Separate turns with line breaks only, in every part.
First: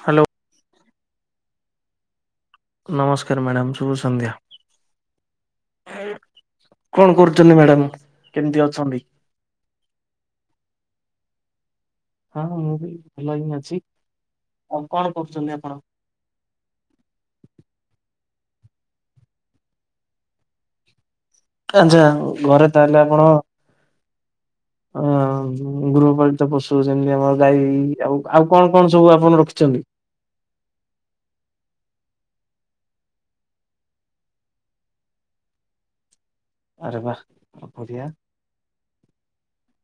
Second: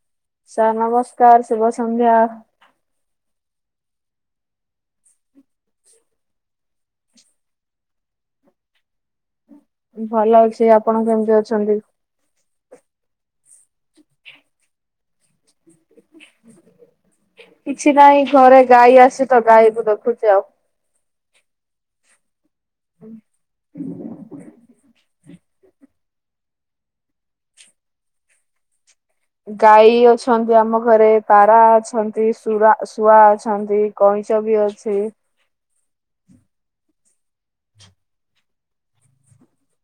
Hello.
Sir ନମସ୍କାର ଶୁଭ ସନ୍ଧ୍ୟା।
ନମସ୍କାର ମ୍ୟାଡ଼ାମ୍ ଶୁଭ ସନ୍ଧ୍ୟା। ହେଇ କଣ କରୁଚନ୍ତି ମ୍ୟାଡାମ୍ କେମିତି ଅଛନ୍ତି?
ମୁଁ ଭଲ ଅଛି ଆପଣ କେମିତି ଅଛନ୍ତି?
ହଁ ମୁଁ ବି ଭଲ ହିଁ ଅଛି ଆଉ କଣ କରୁଚନ୍ତି ଆପଣ?
କିଛି ନାହିଁ ଘରେ ଗାଈ ଆସେ ତ ଗାଈକୁ ଦେଖୁଚି ଆଉ।
ଆଚ୍ଛା ଘରେ ତାହେଲେ ଆପଣ ହଁ ଗୃହପାଳିତ ପଶୁ ଯେମିତି ଆମର ଗାଈ ଆଉ ଆଉ କଣ କଣ ସବୁ ଅ
ଗାଈ ଅଛ ଅଛନ୍ତି ଆମ ଘରେ ପାରା ଅଛନ୍ତି ଶୁରା ଶୁଆ ଅଛନ୍ତି କଇଁଚ ବି ଅଛି।
ଆରେ ବା କଣ କରିବା?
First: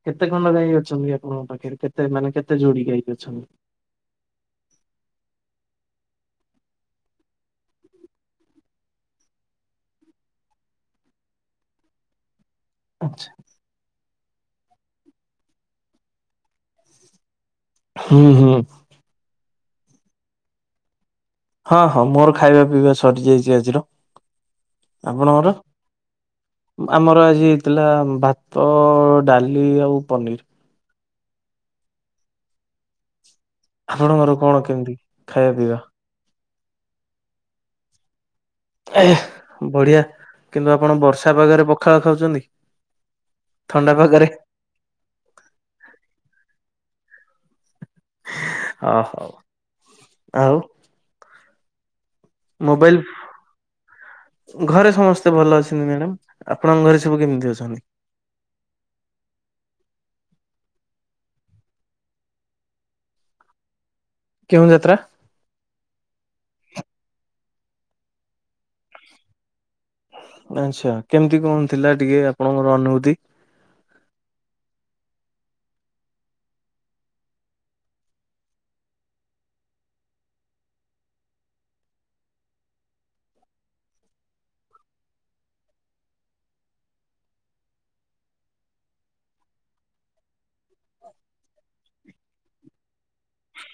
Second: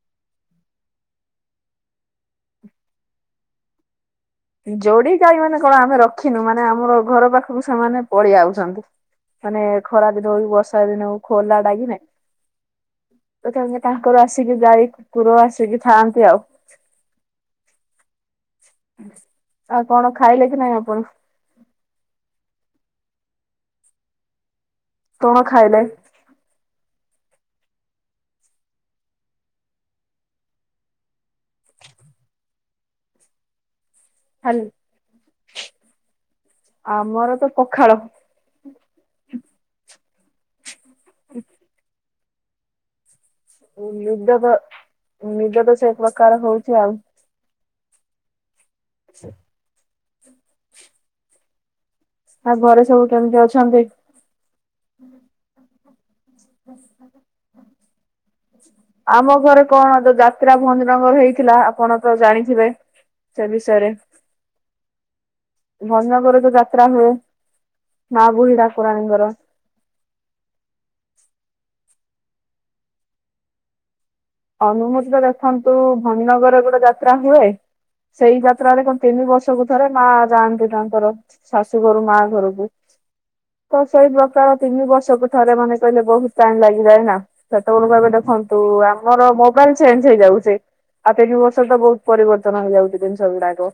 କେତେ ଖଣ୍ଡ ଗାଈ ଅଛନ୍ତି ଆପଣଙ୍କ ପାଖରେ କେତେ ମାନେ କେତେ ଯୋଡି ଗାଈ ଅଛନ୍ତି?
ଯୋଡିି ଗାଈ ମାନେ କଣ ଆମେ ରଖିନୁ ମାନେ ଆମର ଘର ପାଖକୁ ସେମାନେ ପଳେଇ ଆଉଛନ୍ତି। ମାନେ ଖରା ଦିନ ହଉ ବର୍ଷା ଦିନ ହଉ ଖୋଲା ଡାଗି ନେ
ଆଚ୍ଛା।
ତଥାପି ତାଙ୍କର ଆସିକି ଗାଈ କୁକୁର ଆସିକି ଥାଆନ୍ତି ଆଉ।
ହୁଁ ହୁଁ।
ଆଉ କଣ ଖାଇଲେ କି ନାଇଁ ଆପଣ?
ହଁ ହଁ ମୋର ଖାଇବା ପିଇବା ସରି ଯାଇଚି ଆଜିର।
କଣ
ଆପଣଙ୍କର
ଖାଇଲେ?
ଆମର ଆଜି ହେଇଥିଲା ଭାତ ଡାଲି ଆଉ ପନିର୍। ଆପଣଙ୍କର କଣ
ଖାଲି
କେମିତି ଖାଇବା ପିଇବା?
ଆମର ତ ପଖାଳ।
ଏ ହେ ବଢିଆ କିନ୍ତୁ ଆପଣ ବର୍ଷା ପାଗରେ ପଖାଳ ଖାଉଚନ୍ତି?
ନିଦ ତ ନିଦ ତ ସେଇ ପ୍ରକାର ହଉଚି ଆଉ।
ଓହୋ ଆଉ।
ଆଉ ଘରେ
ମୋବାଇଲ
ସବୁ କେମିତି ଅଛନ୍ତି?
ଘରେ ସମସ୍ତେ ଭଲ ଅଛନ୍ତି ମ୍ୟାଡାମ ଆପଣଙ୍କ ଘରେ ସବୁ କେମିତି ଅଛନ୍ତି?
ଆମ ଘରେ କଣ ଯୋଉ ଯାତ୍ରା ଭଞ୍ଜନଗର ହେଇଥିଲା ଆପଣ ତ ଜାଣିଥିବେ। ସେ ବିଷୟରେ।
କେଉଁ ଯାତ୍ରା?
ଭଞ୍ଜନଗର ଯୋଉ ଯାତ୍ରା ହୁଏ ମା ବୁଢ଼ୀ ଠାକୁରାଣୀ ଦ୍ୱାରା।
ଆଚ୍ଛା କେମିତି କଣ ଥିଲା ଟିକେ ଆପଣଙ୍କର ଅନୁଭୂତି?
ଅନୁଭୂତି ତ ଦେଖନ୍ତୁ ଭନଗରରେ ଗୋଟେ ଯାତ୍ରା ହୁଏ। ସେଇ ଯାତ୍ରାରେ କଣ ତିନି ବର୍ଷକୁ ଥରେ ମା ଯାଆନ୍ତି ତାଙ୍କର। ଶାଶୁ ଘରୁ ମା ଘରକୁ। ତ ସେଇ ପ୍ରକାର ତିନି ବର୍ଷକୁ ଥରେ ମାନେ କହିଲେ ବହୁତ ଟାଇମ ଲାଗିଯାଏ ନା। ସେତେବେଳକୁ ଏବେ ଦେଖନ୍ତୁ ଆ ଆମର ମୋବାଇଲ ଚେଞ୍ଜ ହେଇଯାଉଛି ଆଉ ତିନି ବର୍ଷ ତ ବହୁତ ପରିବର୍ତ୍ତନ ହେଇଯାଉଛି ଜିନିଷ ଗୁଡାକ।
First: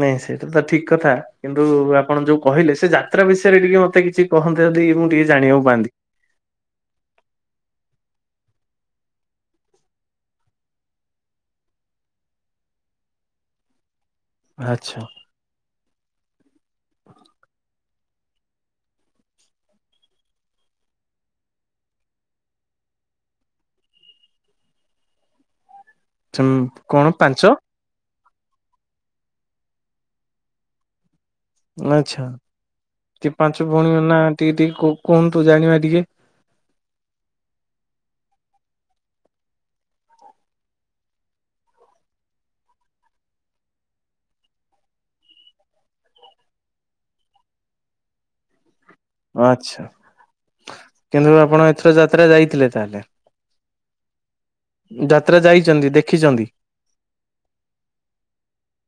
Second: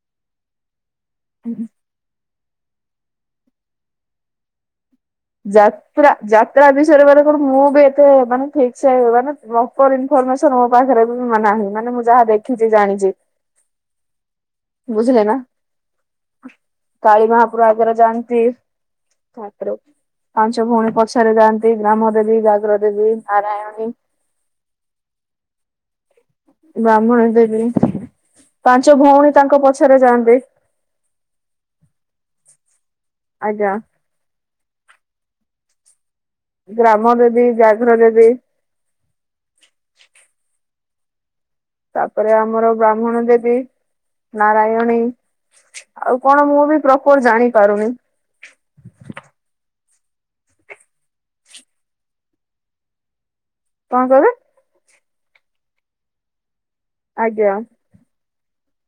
ନାଇଁ ସେଇଟା ତ ଠିକ୍ କଥା। କିନ୍ତୁ ଆପଣ ଯୋଉ କହିଲେ ସେ ଯାତ୍ରା ବିଷୟରେ ଟିକେ ମତେ କିଛି କହନ୍ତେ ଯଦି ମୁଁ ଟିକେ ଜାଣିବାକୁ ପାଆନ୍ତି।
ଯାତ୍ରା ଯାତ୍ରା ବିଷୟରେ ମାନେ କଣ ମୁଁ ବି ଏତେ ମାନେ ଠିକ୍ ସେ ମାନେ ପ୍ରପର ଇନ୍ଫରମେସନ୍ ମୋ ପାଖରେ ନାହିଁ ମାନେ ମୁଁ ଯାହା ଦେଖିଛି ଜଣିଛି।
[inaudible]
ବୁଝିଲେ ନା କାଳିମାପୁରୁ ଆଗରେ ଯାଆନ୍ତି। ଛାତ୍ରୋ ପାଞ୍ଚ ଭଉଣୀ ପଛରେ ଯାଆନ୍ତି ଗ୍ରାମ ଦେବୀ ଘାଗ୍ର ଦେବୀ ନାରାୟଣୀ
କଣ
ବ୍ରାହ୍ମଣୀ
ପାଞ୍ଚ
ଦେବୀ ପାଞ୍ଚ ଭଉଣୀ ତାଙ୍କ ପଛରେ ଯାଆନ୍ତି।
ଆଚ୍ଛା ଟିକେ ପାଞ୍ଚ
ଆଜ୍ଞା।
ଭଉଣୀ ନା ଟିକେ ଟିକେ କୁ କୁହନ୍ତୁ ଜାଣିବା ଟିକେ।
ଗ୍ରାମଦେବୀ ବ୍ୟାଘ୍ରଦେବୀ ତାପରେ ଆମର ବ୍ରାହ୍ମଣଦେବୀ ନାରାୟଣୀ ଆଉ କଣ ମୁଁ ବି ପ୍ରପର ଜାଣିପାରୁନି
ଆଚ୍ଛା କିନ୍ତୁ ଆପଣ ଏଥର ଯାତ୍ରା ଯାଇଥିଲେ ତାହେଲେ
କଣ କହିଲେ?
ଯାତ୍ରା ଯାଇଛନ୍ତି ଦେଖିଛନ୍ତି।
ଆଜ୍ଞା
[inaudible]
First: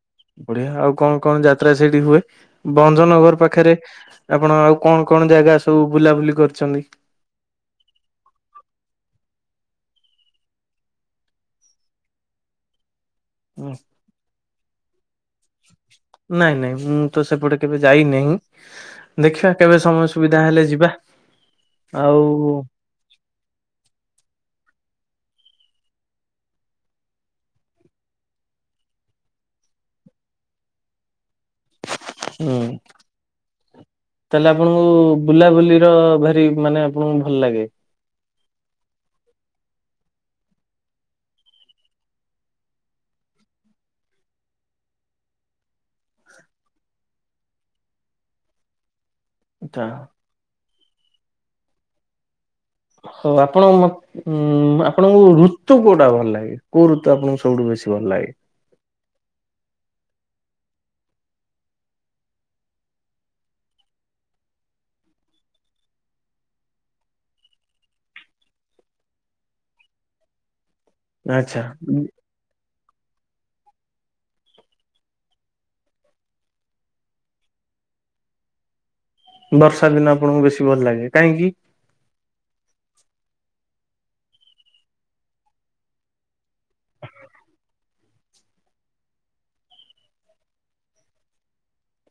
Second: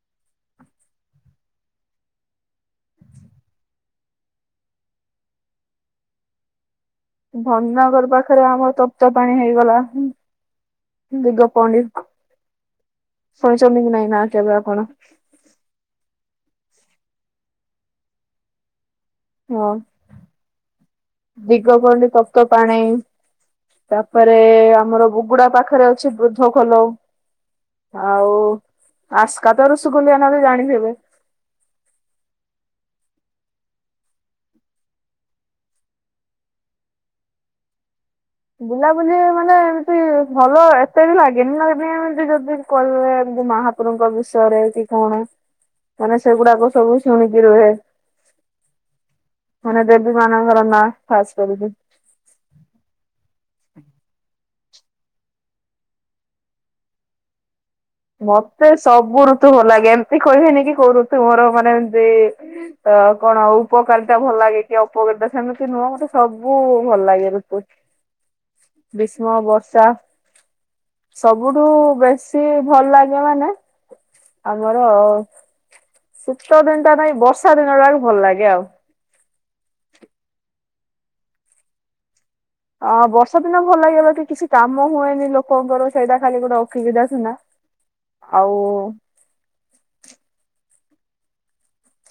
ବଢିଆ ଆଉ କଣ କଣ ଯାତ୍ରା ସେଇଠି ହୁଏ ଭଞ୍ଜନଗର ପାଖରେ ଆପଣ ଆଉ କଣ କଣ ଜାଗା ସବୁ ବୁଲାବୁଲି କରିଛନ୍ତି?
ଭଞ୍ଜନଗର ପାଖରେ ଆମର ତପ୍ତପାଣି ହେଇଗଲା ଦିଗ ପଣ୍ଡି ଶୁଣିଛନ୍ତି କି ନାଇଁ ନା କେବେ ଆପଣ?
ନାଇଁ ନାଇଁ ମୁଁ ତ ସେପଟେ କେବେ ଯାଇନାହିଁ ଦେଖିବା କେବେ ସମୟ ସୁବିଧା ହେଲେ ଯିବା।
ଦିଗ ପଡି
ଆଉ ହୁଁ
ତପ୍ତପାଣି ତାପରେ ଆମର ବୁଗୁଡା ପାଖରେ ଅଛି ବୃଦ୍ଧ ଖୋଲ। ଆଉ ଆସ୍କା ତ ରୁଷୁକୁଲିଆ ନଦୀ ଜାଣିଥିବେ।
ହୁଁ ତାହେଲେ ଆପଣଙ୍କୁ ବୁଲାବୁଲି ର ଭାରି ମାନେ ଆପଣଙ୍କୁ ଭଲ ଲାଗେ।
ବୁଲା ବୁଲି ମାନେ ଏମିତି ଭଲ ଏତେ ବି ଲାଗେନି ଲାଗେନି ଏମତି ଯଦି କହିଲେ ମା ଠାକୁରଙ୍କ ବିଷୟରେ କି କଣ ମାନେ ସେଗୁଡାକ ସବୁ ଶୁଣିକି ରୁହେ।
[inaudible]
ମାନେ ଦେବୀ ମାନଙ୍କର ନା ଖାସ୍ କରିକି।
ହଉ ଆପଣଙ୍କ ମ ଉଁ ଆପଣଙ୍କୁ ଋତୁ କୋଉଟା ଭଲ ଲାଗେ କୋଉ ଋତୁ ଆପଣଙ୍କୁ ସବୁଠୁ ବେଶୀ ଭଲ ଲାଗେ?
ମତେ ସବୁ ଋତୁ ଭଲ ଲାଗେ ଏମତି କହିବେନି କି କୋଉ ଋତୁ ମୋର ମାନେ ଏମତି ତ କଣ ଉପକାରିତା ଭଲ ଲାଗେ କି ଅପକାରିତା ସେମିତି ନୁହଁ ମତେ ସବୁ ଭଲ ଲାଗେ ଋତୁ।
[inaudible]
ଗ୍ରୀଷ୍ମ ବର୍ଷା
ଆଚ୍ଛା
ସବୁଠୁ ବେଶୀ ଭଲ ଲାଗେ ମାନେ ଆମର ଶୀତ ଦିନ ଟା ନାଇଁ ବର୍ଷା ଦିନଟାକ ଭଲ ଲାଗେ ଆଉ।
ବର୍ଷା ଦିନ ଆପଣଙ୍କୁ ବେଶୀ ଭଲ ଲାଗେ କାହିଁକି?
ଅ ବର୍ଷା ଦିନ ଭଲ ଲାଗିବ କି କିଛି କାମ ହୁଏନି ଲୋକଙ୍କର ସେଇଟା ଖାଲି ଗୋଟେ ଅସୁବିଧା ସିନା ଆଉ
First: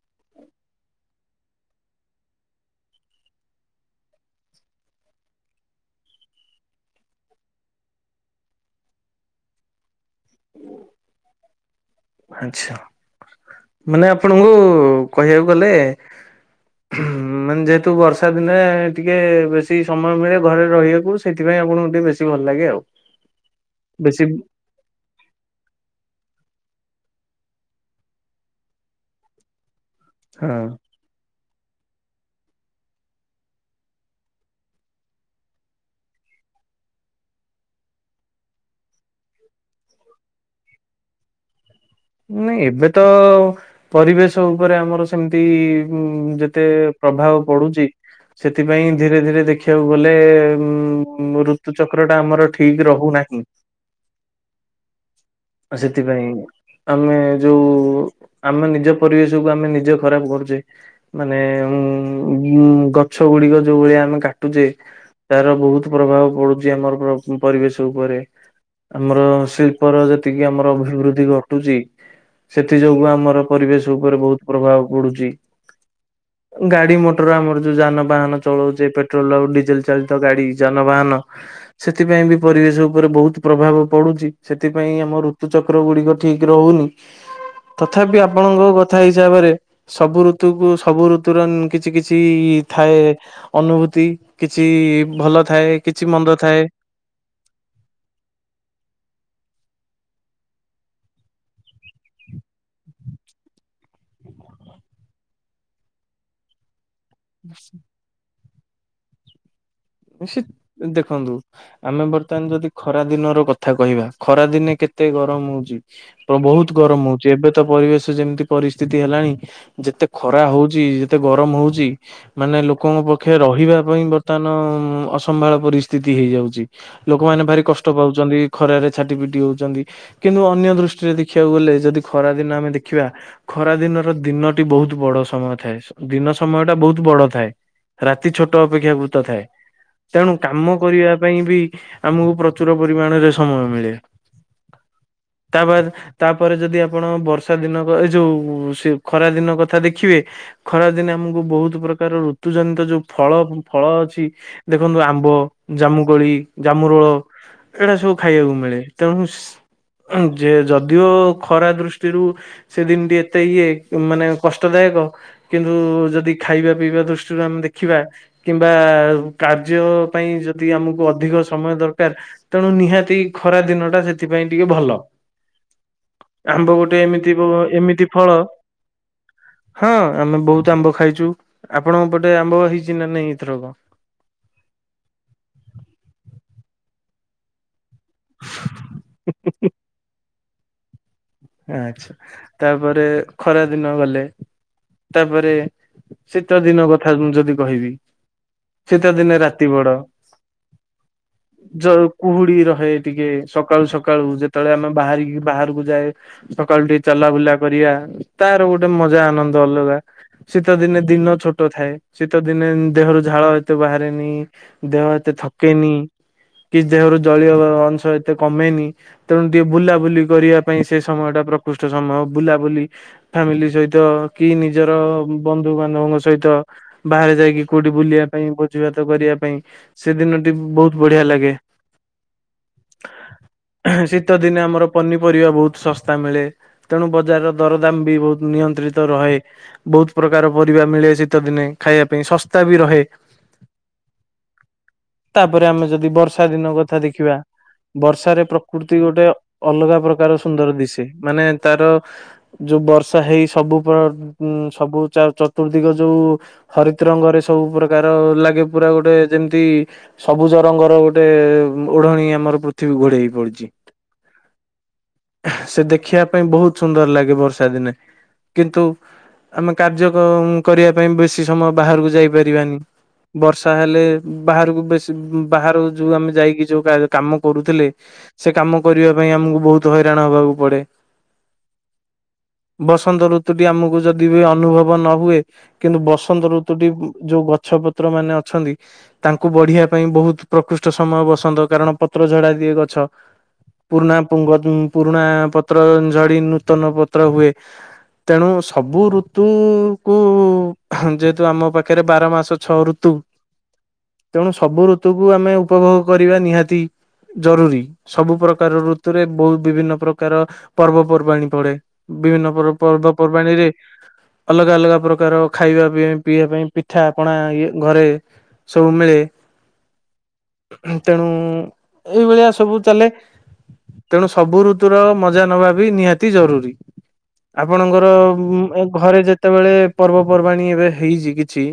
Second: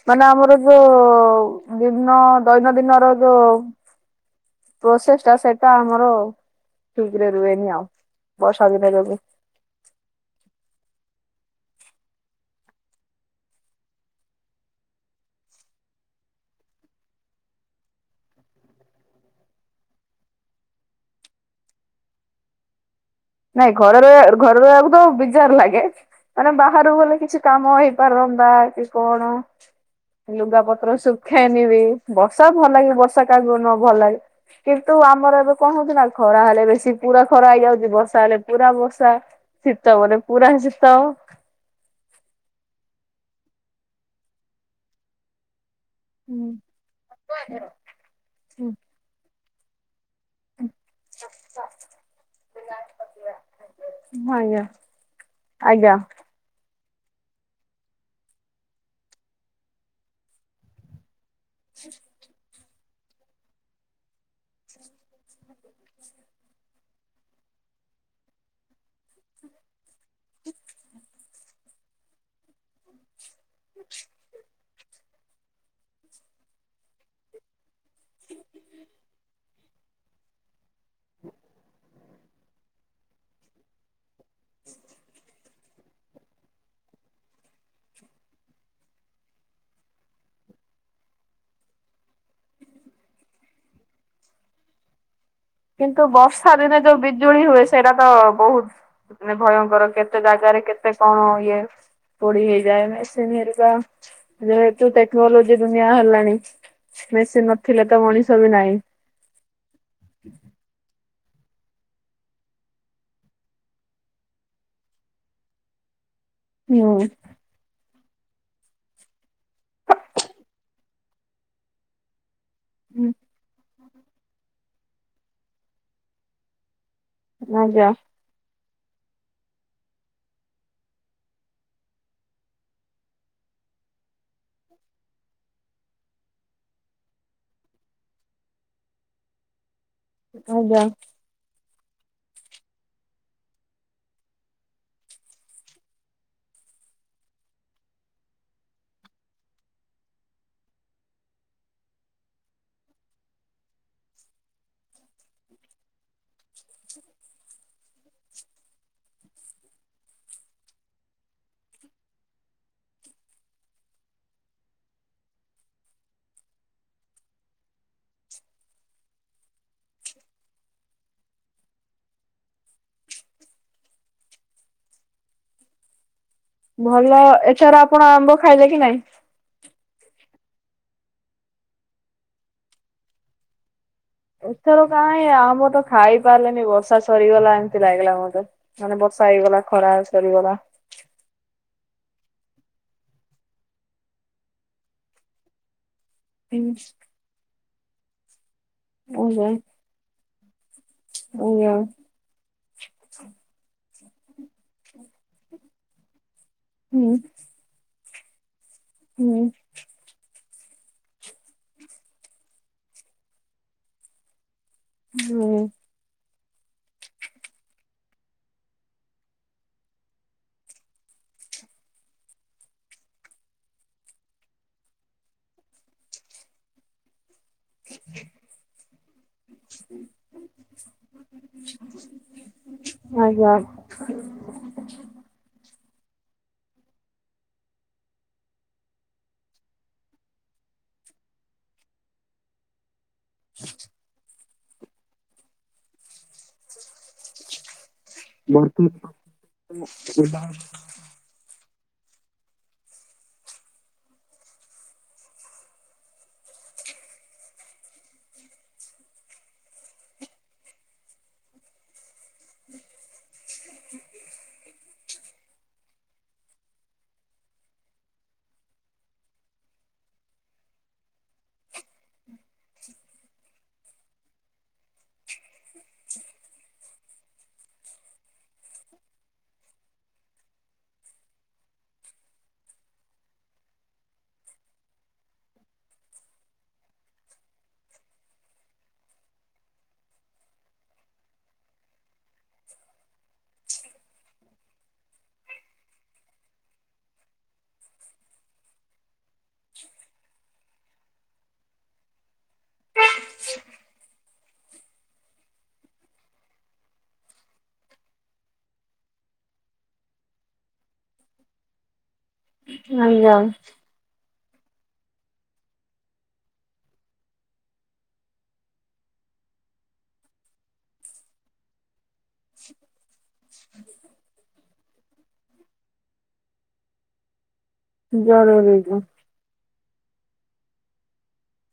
ମାନେ ଆମର ଯୋଉ ଭିନ୍ନ ଦୈନନ୍ଦିନର ଯୋଉ ପ୍ରୋସେସ ଟା ସେଇଟା ଆମର ଠିକରେ ରୁହେନି ଆଉ ବର୍ଷା ଦିନେ ଯଦି
ଆଛା ମାନେ ଆପଣଙ୍କୁ କହିବାକୁ ଗଲେ ହୁଁ ମାନେ ଯେହେତୁ ବର୍ଷା ଦିନେ ଟିକେ ବେଶୀ ସମୟ ମିଳେ ଘରେ ରହିବାକୁ ସେଥିପାଇଁ ଆପଣଙ୍କୁ ଟିକେ ବେଶୀ ଭଲ ଲାଗେ ଆଉ।
ନାଇଁ ଘରରେ
ବେଶୀ
ଘରେ ରହିଆକୁ ତ ବିସ ଚାର ଲାଗେ ମାନେ ବାହାରକୁ ଗଲେ କିଛି କାମ ହେଇପାରନ୍ତା ବା କି କଣ
ହଁ
ଲୁଗା ପତ୍ର ସୁୁଖାଇନ ବିି ବର୍ଷା ଭଲ ଲାଗେ ବର୍ଷା କାହାକୁ ନ ଭଲ ଲାଗେ। କିନ୍ତୁ ଆମର ଏବେ କଣ ହଉଛି ନା ଖରା ହେଲେ ବେଶୀ ପୁରା ଖରା ହେଇଯାଉଛି ବର୍ଷା ତାଲେ ପୁରା ବର୍ଷା ଶୀତ ବୋଲେ ପୁରା ଶୀତ
ନାଇଁ ଏବେ ତ ପରିବେଶ ଉପରେ ଆମର ସେମିତି ଉଁ ଯେତେ ପ୍ରଭାବ ପଡୁଚି। ସେଥିପାଇଁ ଧୀରେ ଧୀରେ ଦେଖିବାକୁ ଗଲେ ଉଁଉଁ ଋତୁଚକ୍ର ଟା ଆମର ଠିକ ରହୁନାହିଁ।
ଆଜ୍ଞା ଆଜ୍ଞା
ସେଥିପାଇଁ ଆମେ ଯୋଉ ଆମେ ନିଜ ପରିବେଶ କୁ ଆମେ ନିଜେ ଖରାପ କରୁଛେ। ମାନେ ଉଁଉ ଗଛ ଗୁଡିକ ଯୋଉ ଭଳିଆ ଆମେ କାଟୁଚେ ତାର ବହୁତ ପ୍ରଭାବ ପଡୁଛି ଆମର [unintelligible] ପରିବେଶ ଉପରେ। ଆମର ଶିଳ୍ପର ଯେତିକି ଆମର ଅଭିବୃଦ୍ଧି ଘଟୁଚି ସେଥି ଯୋଗୁ ଆମର ପରିବେଶ ଉପରେ ବୋହୁତ ପ୍ରଭାବ ପଡୁଛି। ଗାଡି ମଟର ଆମର ଯୋଉ ଯାନବାହାନ ଚଳଉଚେ ପେଟ୍ରୋଲ ଆଉ ଡିଜେଲ ଚାଳିତ ଗାଡି ଯାନବାହନ ସେଥିପାଇଁ ବି ପରିବେଶ ଉପରେ ବୋହୁତ ପ୍ରଭାବ ପଡୁଚି। ସେଥିପାଇଁ ଆମ ଋତୁ ଚକ୍ର ଗୁଡିକ ଠିକ ରହୁନି। ତଥାପି ଆପଣଙ୍କ କଥା ହିସାବରେ ସବୁ ଋତୁ କୁ ସବୁ ଋତୁର ଉଁ କିଛି କିଛି ଥାଏ ଅନୁଭୂତି କିଛି ଭଲ ଥାଏ
କିନ୍ତୁ
କିଛି ମନ୍ଦ
ବର୍ଷା
ଥାଏ।
ଦିନେ ଯୋଉ ବିଜୁଳି ହୁଏ ସେଇଟା ତ ବୋହୁତ ମାନେ ଭୟଙ୍କର କେତେ ଜାଗାରେ କେତେ କଣ ଇଏ ପୋଡି ହେଇଯାଏ ମେସିନ ହେରିକା ଯେହେତୁ ଟେକ୍ନୋଲୋଜି ଦୁନିଆ ହେଲାଣି। ମେସିନ ନଥିଲେ ତ ମଣିଷ ବି ନାହିଁ।
ସେ ଦେଖନ୍ତୁ ଆମେ ବର୍ତ୍ତମାନ ଯଦି ଖରା ଦିନର କଥା କହିବା ଖରା ଦିନେ କେତେ ଗରମ ହଉଚି। ବ ବୋହୁତ ଗରମ
ହୁଁ
ହୋ ଏବେ ତ ପରିବେଶ ଯେମିତି ପରିସ୍ଥିତି ହେଲାଣି ଯେତେ ଖରା ହଉଚି ଯେତେ ଗରମ ହଉଚି ମାନେ ଲୋକଙ୍କ ପକ୍ଷେ ରହିବା ପାଇଁ ବର୍ତ୍ତମାନ ଉଁ ଅସମ୍ଭାଳ ପରିସ୍ଥିତି ହେଇଯାଉଚି। ଲୋକମାନେ ଭାରି
ଆଜ୍ଞା
କଷ୍ଟ ପାଉଚନ୍ତି। ଖରାରେ ଛାଟି ପିଟି ହଉଚନ୍ତି କିନ୍ତୁ ଅନ୍ୟ ଦୃଷ୍ଟିରେ ଦେଖିବାକୁ ଗଲେ ଯଦି ଖରା ଦିନ ଆମେ ଦେଖିବା ଖରା ଦିନର ଦିନଟି ବୋହୁତ ବଡ ସମୟ ଥାଏ ଦିନ ସମୟ ଟା ବୋହୁତ ବଡ ଥାଏ। ରାତି ଛୋଟ ଅପେକ୍ଷା ବୃତ ଥାଏ। ତେଣୁ କାମ
ଆଜ୍ଞା।
କରିବା ପାଇଁ ବି ଆମକୁ ପ୍ରଚୁର ପରିମାଣରେ ସମୟ ମିଳେ। ତା ବାଦ୍। ତାପରେ ଯଦି ଆପଣ ବର୍ଷା ଦିନ କ ଏ ଯୋଉ ଖରା ଦିନ କଥା ଦେଖିବେ ଖରାଦିନେ ଆମକୁ ବୋହୁତ ପ୍ରକାର ଋତୁ ଜନିତ ଯୋଉ ଫଳ ଫଳ ଅଛି ଦେଖନ୍ତୁ ଆମ୍ବ, ଜାମୁକୋଳି, ଜାମୁ ରୋଳ। ହେରା ସବୁ ଖାଇବାକୁ ମିଳେ ତେଣୁ ଶ୍ ଯେ ଯଦିଓ ଖରା ଦୃଷ୍ଟିରୁ ସେ ଦିନଟି ଏତେ ଇଏ ମାନେ କଷ୍ଟଦାୟକ କିନ୍ତୁ ଯଦି ଖାଇବା ପିଇବା ଦୃଷ୍ଟିରୁ ଆମେ ଦେଖିବା କିମ୍ବା କାର୍ଯ୍ୟ ପାଇଁ ଯଦି ଆମକୁ ଅଧିକ ସମୟ ଦରକାର ତେଣୁ ନିହାତି ଖରା ଦିନ ଟା ସେଥିପାଇଁ ଟିକେ ଭଲ। ଆମ୍ବ ଗୋଟେ
ଭଲ
ଏମିତି ବ
ଏଥର ଆପଣ
ଏମିତି
ଆମ୍ବ
ଫଳ
ଖାଇଲେ କି ନାଇଁ?
ହଁ ଆମେ ବହୁତ ଆମ୍ବ ଖାଇଛୁ ଆପଣଙ୍କ ପଟେ ଆମ୍ବ ହେଇଛି ନା ନାଇଁ ଏଥର କ
ଏଥର କାହିଁ ଆମର ତ ଖାଇ ପାରିଲେନି ବର୍ଷା ସରିଗଲାଣି। ଲାଗିଲା ମତେ ମାନେ ବର୍ଷା ହେଇଗଲା ଖରା ସରିଗଲା।
ଆଚ୍ଛା ତାପରେ ଖରା ଦିନ ଗଲେ ତାପରେ ଶୀତଦିନ କଥା ମୁଁ ଯଦି କହିବି ଶୀତଦିନେ
ଆଜ୍ଞା
ରାତି ବଡ
ଆଜ୍ଞା
ଜଉ କୁହୁଡି ରହେ ଟିକେ ସକାଳୁ ସକାଳୁ ଯେତେବେଳେ ଆମେ ବାହାରିକି ବାହାରକୁ ଯାଏ ସକାଳୁ ଟିକେ
ହୁଁ
ଚଲାବୁଲା କରିବା ତାର ଗୋଟେ ମଜା
ହୁଁ
ଆନନ୍ଦ ଅଲଗା। ଶୀତଦିନେ ଦିନ ଛୋଟ ଥାଏ ଶୀତଦିନେ ଦେହରୁ ଝାଳ ଏତେ ବାହାରେନି। ଦେହ ଏତେ
ହୁଁ
ଥକେନି। କି ଦେହରୁ ଜଳୀୟ ଅଂଶ ଏତେ କମେନି ତେଣୁ ଟିକେ ବୁଲାବୁଲି କରିବା ପାଇଁ ସେ ସମୟ ଟା ପ୍ରକୃଷ୍ଟ ସମୟ ବୁଲାବୁଲି ଫ୍ୟାମିଲି ସହିତ କି ନିଜର ବନ୍ଧୁ ବାନ୍ଧବଙ୍କ ସହିତ ବାହାରେ ଯାଇକି କୋଉଠି ବୁଲିବା ପାଇଁ ଭୋଜି ଭାତ କରିବା ପାଇଁ ସେ ଦିନଟି ବହୁତ ବଢିଆ ଲାଗେ।
ଆଜ୍ଞା
ଶୀତ ଦିନେ ଆମର ପନିପରିବା ବହୁତ ଶସ୍ତା ମିଳେ ତେଣୁ ବଜାରର ଦରଦାମ ବି ବହୁତ ନିୟନ୍ତ୍ରିତ ରହେ। ବହୁତ ପ୍ରକାର ପରିବା ମିଳେ ଶୀତ ଦିନେ ଖାଇବା ପାଇଁ ଶସ୍ତା ବି ରହେ।
[inaudible]
ତାପରେ ଆମେ ଯଦି ବର୍ଷା ଦିନ କଥା ଦେଖିବା ବର୍ଷାରେ ପ୍ରକୃତି ଗୋଟେ ଅଲଗା ପ୍ରକାର ସୁନ୍ଦର ଦିଶେ ମାନେ ତାର ଯୋଉ ବର୍ଷା ହେଇ ସବୁ ପ୍ର ସବୁ ଚା ଚତୁର୍ଦିଗ ଯୋଉ ହରିତ ରଙ୍ଗରେ ସବୁ ପ୍ରକାର ଲାଗେ ପୁରା ଗୋଟେ ଯେମିତି ସବୁଜ ରଙ୍ଗର ଗୋଟେ ଓଢଣୀ ଆମର ପୃଥିବୀ ଘୋଡେଇ ହେଇପଡିଛି।
[inaudible]
ସେ ଦେଖିବା ପାଇଁ ବହୁତ ସୁନ୍ଦର ଲାଗେ ବର୍ଷା ଦିନେ କିନ୍ତୁ ଆମେ କାର୍ଯ୍ୟ କରିବା ପାଇଁ ବେଶି ସମୟ ବାହାରକୁ ଯାଇପାରିବାନି। ବର୍ଷା ହେଲେ ବାହାରକୁ ବେଶୀ ବାହାର ଯୋଉ ଆମେ ଯାଇକି ଯୋଉ କାମ କରୁଥିଲେ ସେ କାମ କରିବା ପାଇଁ ଆମକୁ ବହୁତ ହଇରାଣ ହବାକୁ ପଡେ। ବସନ୍ତ ଋତୁଟି ଆମକୁ ଯଦି ବି ଅନୁଭବ ନ ହୁଏ କିନ୍ତୁ ବସନ୍ତ ଋତୁଟି ଯୋଉ ଗଛପତ୍ର ମାନେ ଅଛନ୍ତି ତାଙ୍କୁ ବଢିବା ପାଇଁ ବହୁତ ପ୍ରକୃଷ୍ଟ ସମୟ ବସନ୍ତ କାରଣ ପତ୍ର ଝଡା ଦିଏ ଗଛ ପୁରୁଣା ପୁଙ୍ଗତ ପୁରୁଣା ପତ୍ର ଝଡି ନୂତନ ପତ୍ର ହୁଏ ତେଣୁ ସବୁ ଋ ତୁ କୁ ଯେହେତୁ ଆମ ପାଖରେ ବାର ମାସ ଛଅ ଋତୁ ତେଣୁ ସବୁ ଋ ଋତୁକୁ ଆମେ ଉପଭୋଗ କରିବା ନିହାତି ଜରୁରୀ ସବୁ ପ୍ରକାର ଋତୁରେ ବହୁତ ବିଭିନ୍ନ ପ୍ରକାର ପର୍ବପର୍ବାଣୀ ପଡେ ବିଭିନ୍ନ ପ
ଆଜ୍ଞା
ପର୍ବପର୍ବାଣୀରେ ଅଲଗା ଅଲଗା ପ୍ରକାର ଖାଇବା ପିଇ ପିଇବା ପାଇଁ ପିଠାପଣା ଇଏ ଘରେ ସବୁ ମିଳେ ତେଣୁ ଏଇ ଭଳିଆ ସବୁ ଚାଲେ। ତେଣୁ ସବୁ ଋତୁର ମଜା ନେବା ବି ନିହାତି ଜରୁରୀ। ଆପଣଙ୍କର ଉଁ
ଜରୁରୀ
ଏ ଘରେ ଯେତ ତେବେଳେ ପର୍ବପର୍ବାଣିୀ ଏବେ ହେଇଛି କିଛି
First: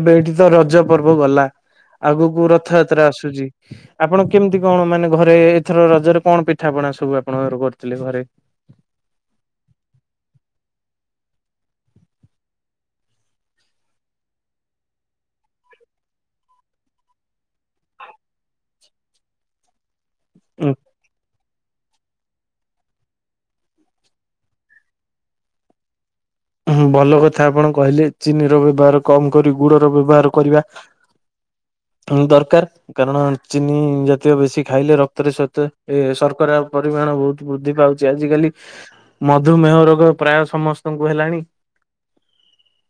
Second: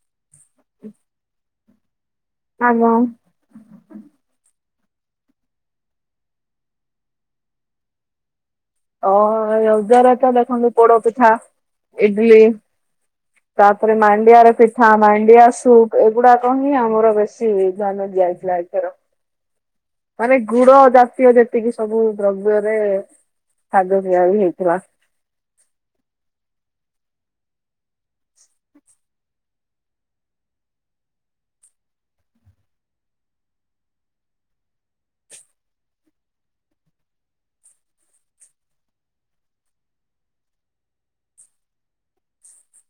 ଏବେ ଏଇଠି ତ ରଜ ପର୍ବ ଗଲା ଆଗକୁ
ଆଜ୍ଞା।
ରଥଯାତ୍ରା ଆସୁଛି ଆପଣ କେମିତି କଣ ମାନେ ଘରେ ଏଥର ରଜରେ କଣ ପ ଠାପଣା ସବୁ ଆପଣଙ୍କର କରିଥିଲେ ଘରେ?
ହଁ ରଜରେ ତ ଦେଖନ୍ତୁ ପୋଡପିଠା ଇଡଲି
[inaudible]
ତା ପରେ ମାଣ୍ଡିଆରେ ପିଠା, ମାଣ୍ଡିଆ ସୁପ୍ ଏଗୁଡାକ ହିଁ ଆମର ବେଶି ଧ୍ୟାନ ଦିଆଯାଇଥିଲା। ଏଥର।
[inaudible]
ମାନେ
ଉଁ
ଗୁଡ ଜାତୀୟ ଯେତିକି ସବୁ ଦ୍ରବ୍ୟରେ ଖାଦ୍ୟ ତିଆରି ହେଇଥିଲା।
ହୁଁ ଭଲ କଥା ଆପଣ କହିଲେ, ଚିନିର ବ୍ୟବହାର କମ୍ କରି ଗୁଡର ବ୍ୟବହାର କରିବା ଦରକାର। କାରଣ ଚିନି ଜାତୀୟ ବେଶୀ ଖାଇଲେ ରକ୍ତରେ ଶ୍ବେତ ଏ ଶର୍କରା ପରିମାଣ ବହୁତ ବୃଦ୍ଧି ପାଉଛି ଆଜିିକାଲି। ମଧୁମେହ ରୋଗ ପ୍ରାୟ ସମସ୍ତଙ୍କୁ ହେଲାଣି। [inaudible]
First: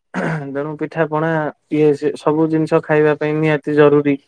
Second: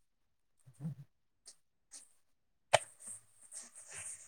ତେଣୁ ପିଠାପଣା ଇଏ ସେ ସବୁ ଜିନିଷ ଖାଇବା ପାଇଁ ନିହାତି ଜରୁରୀ।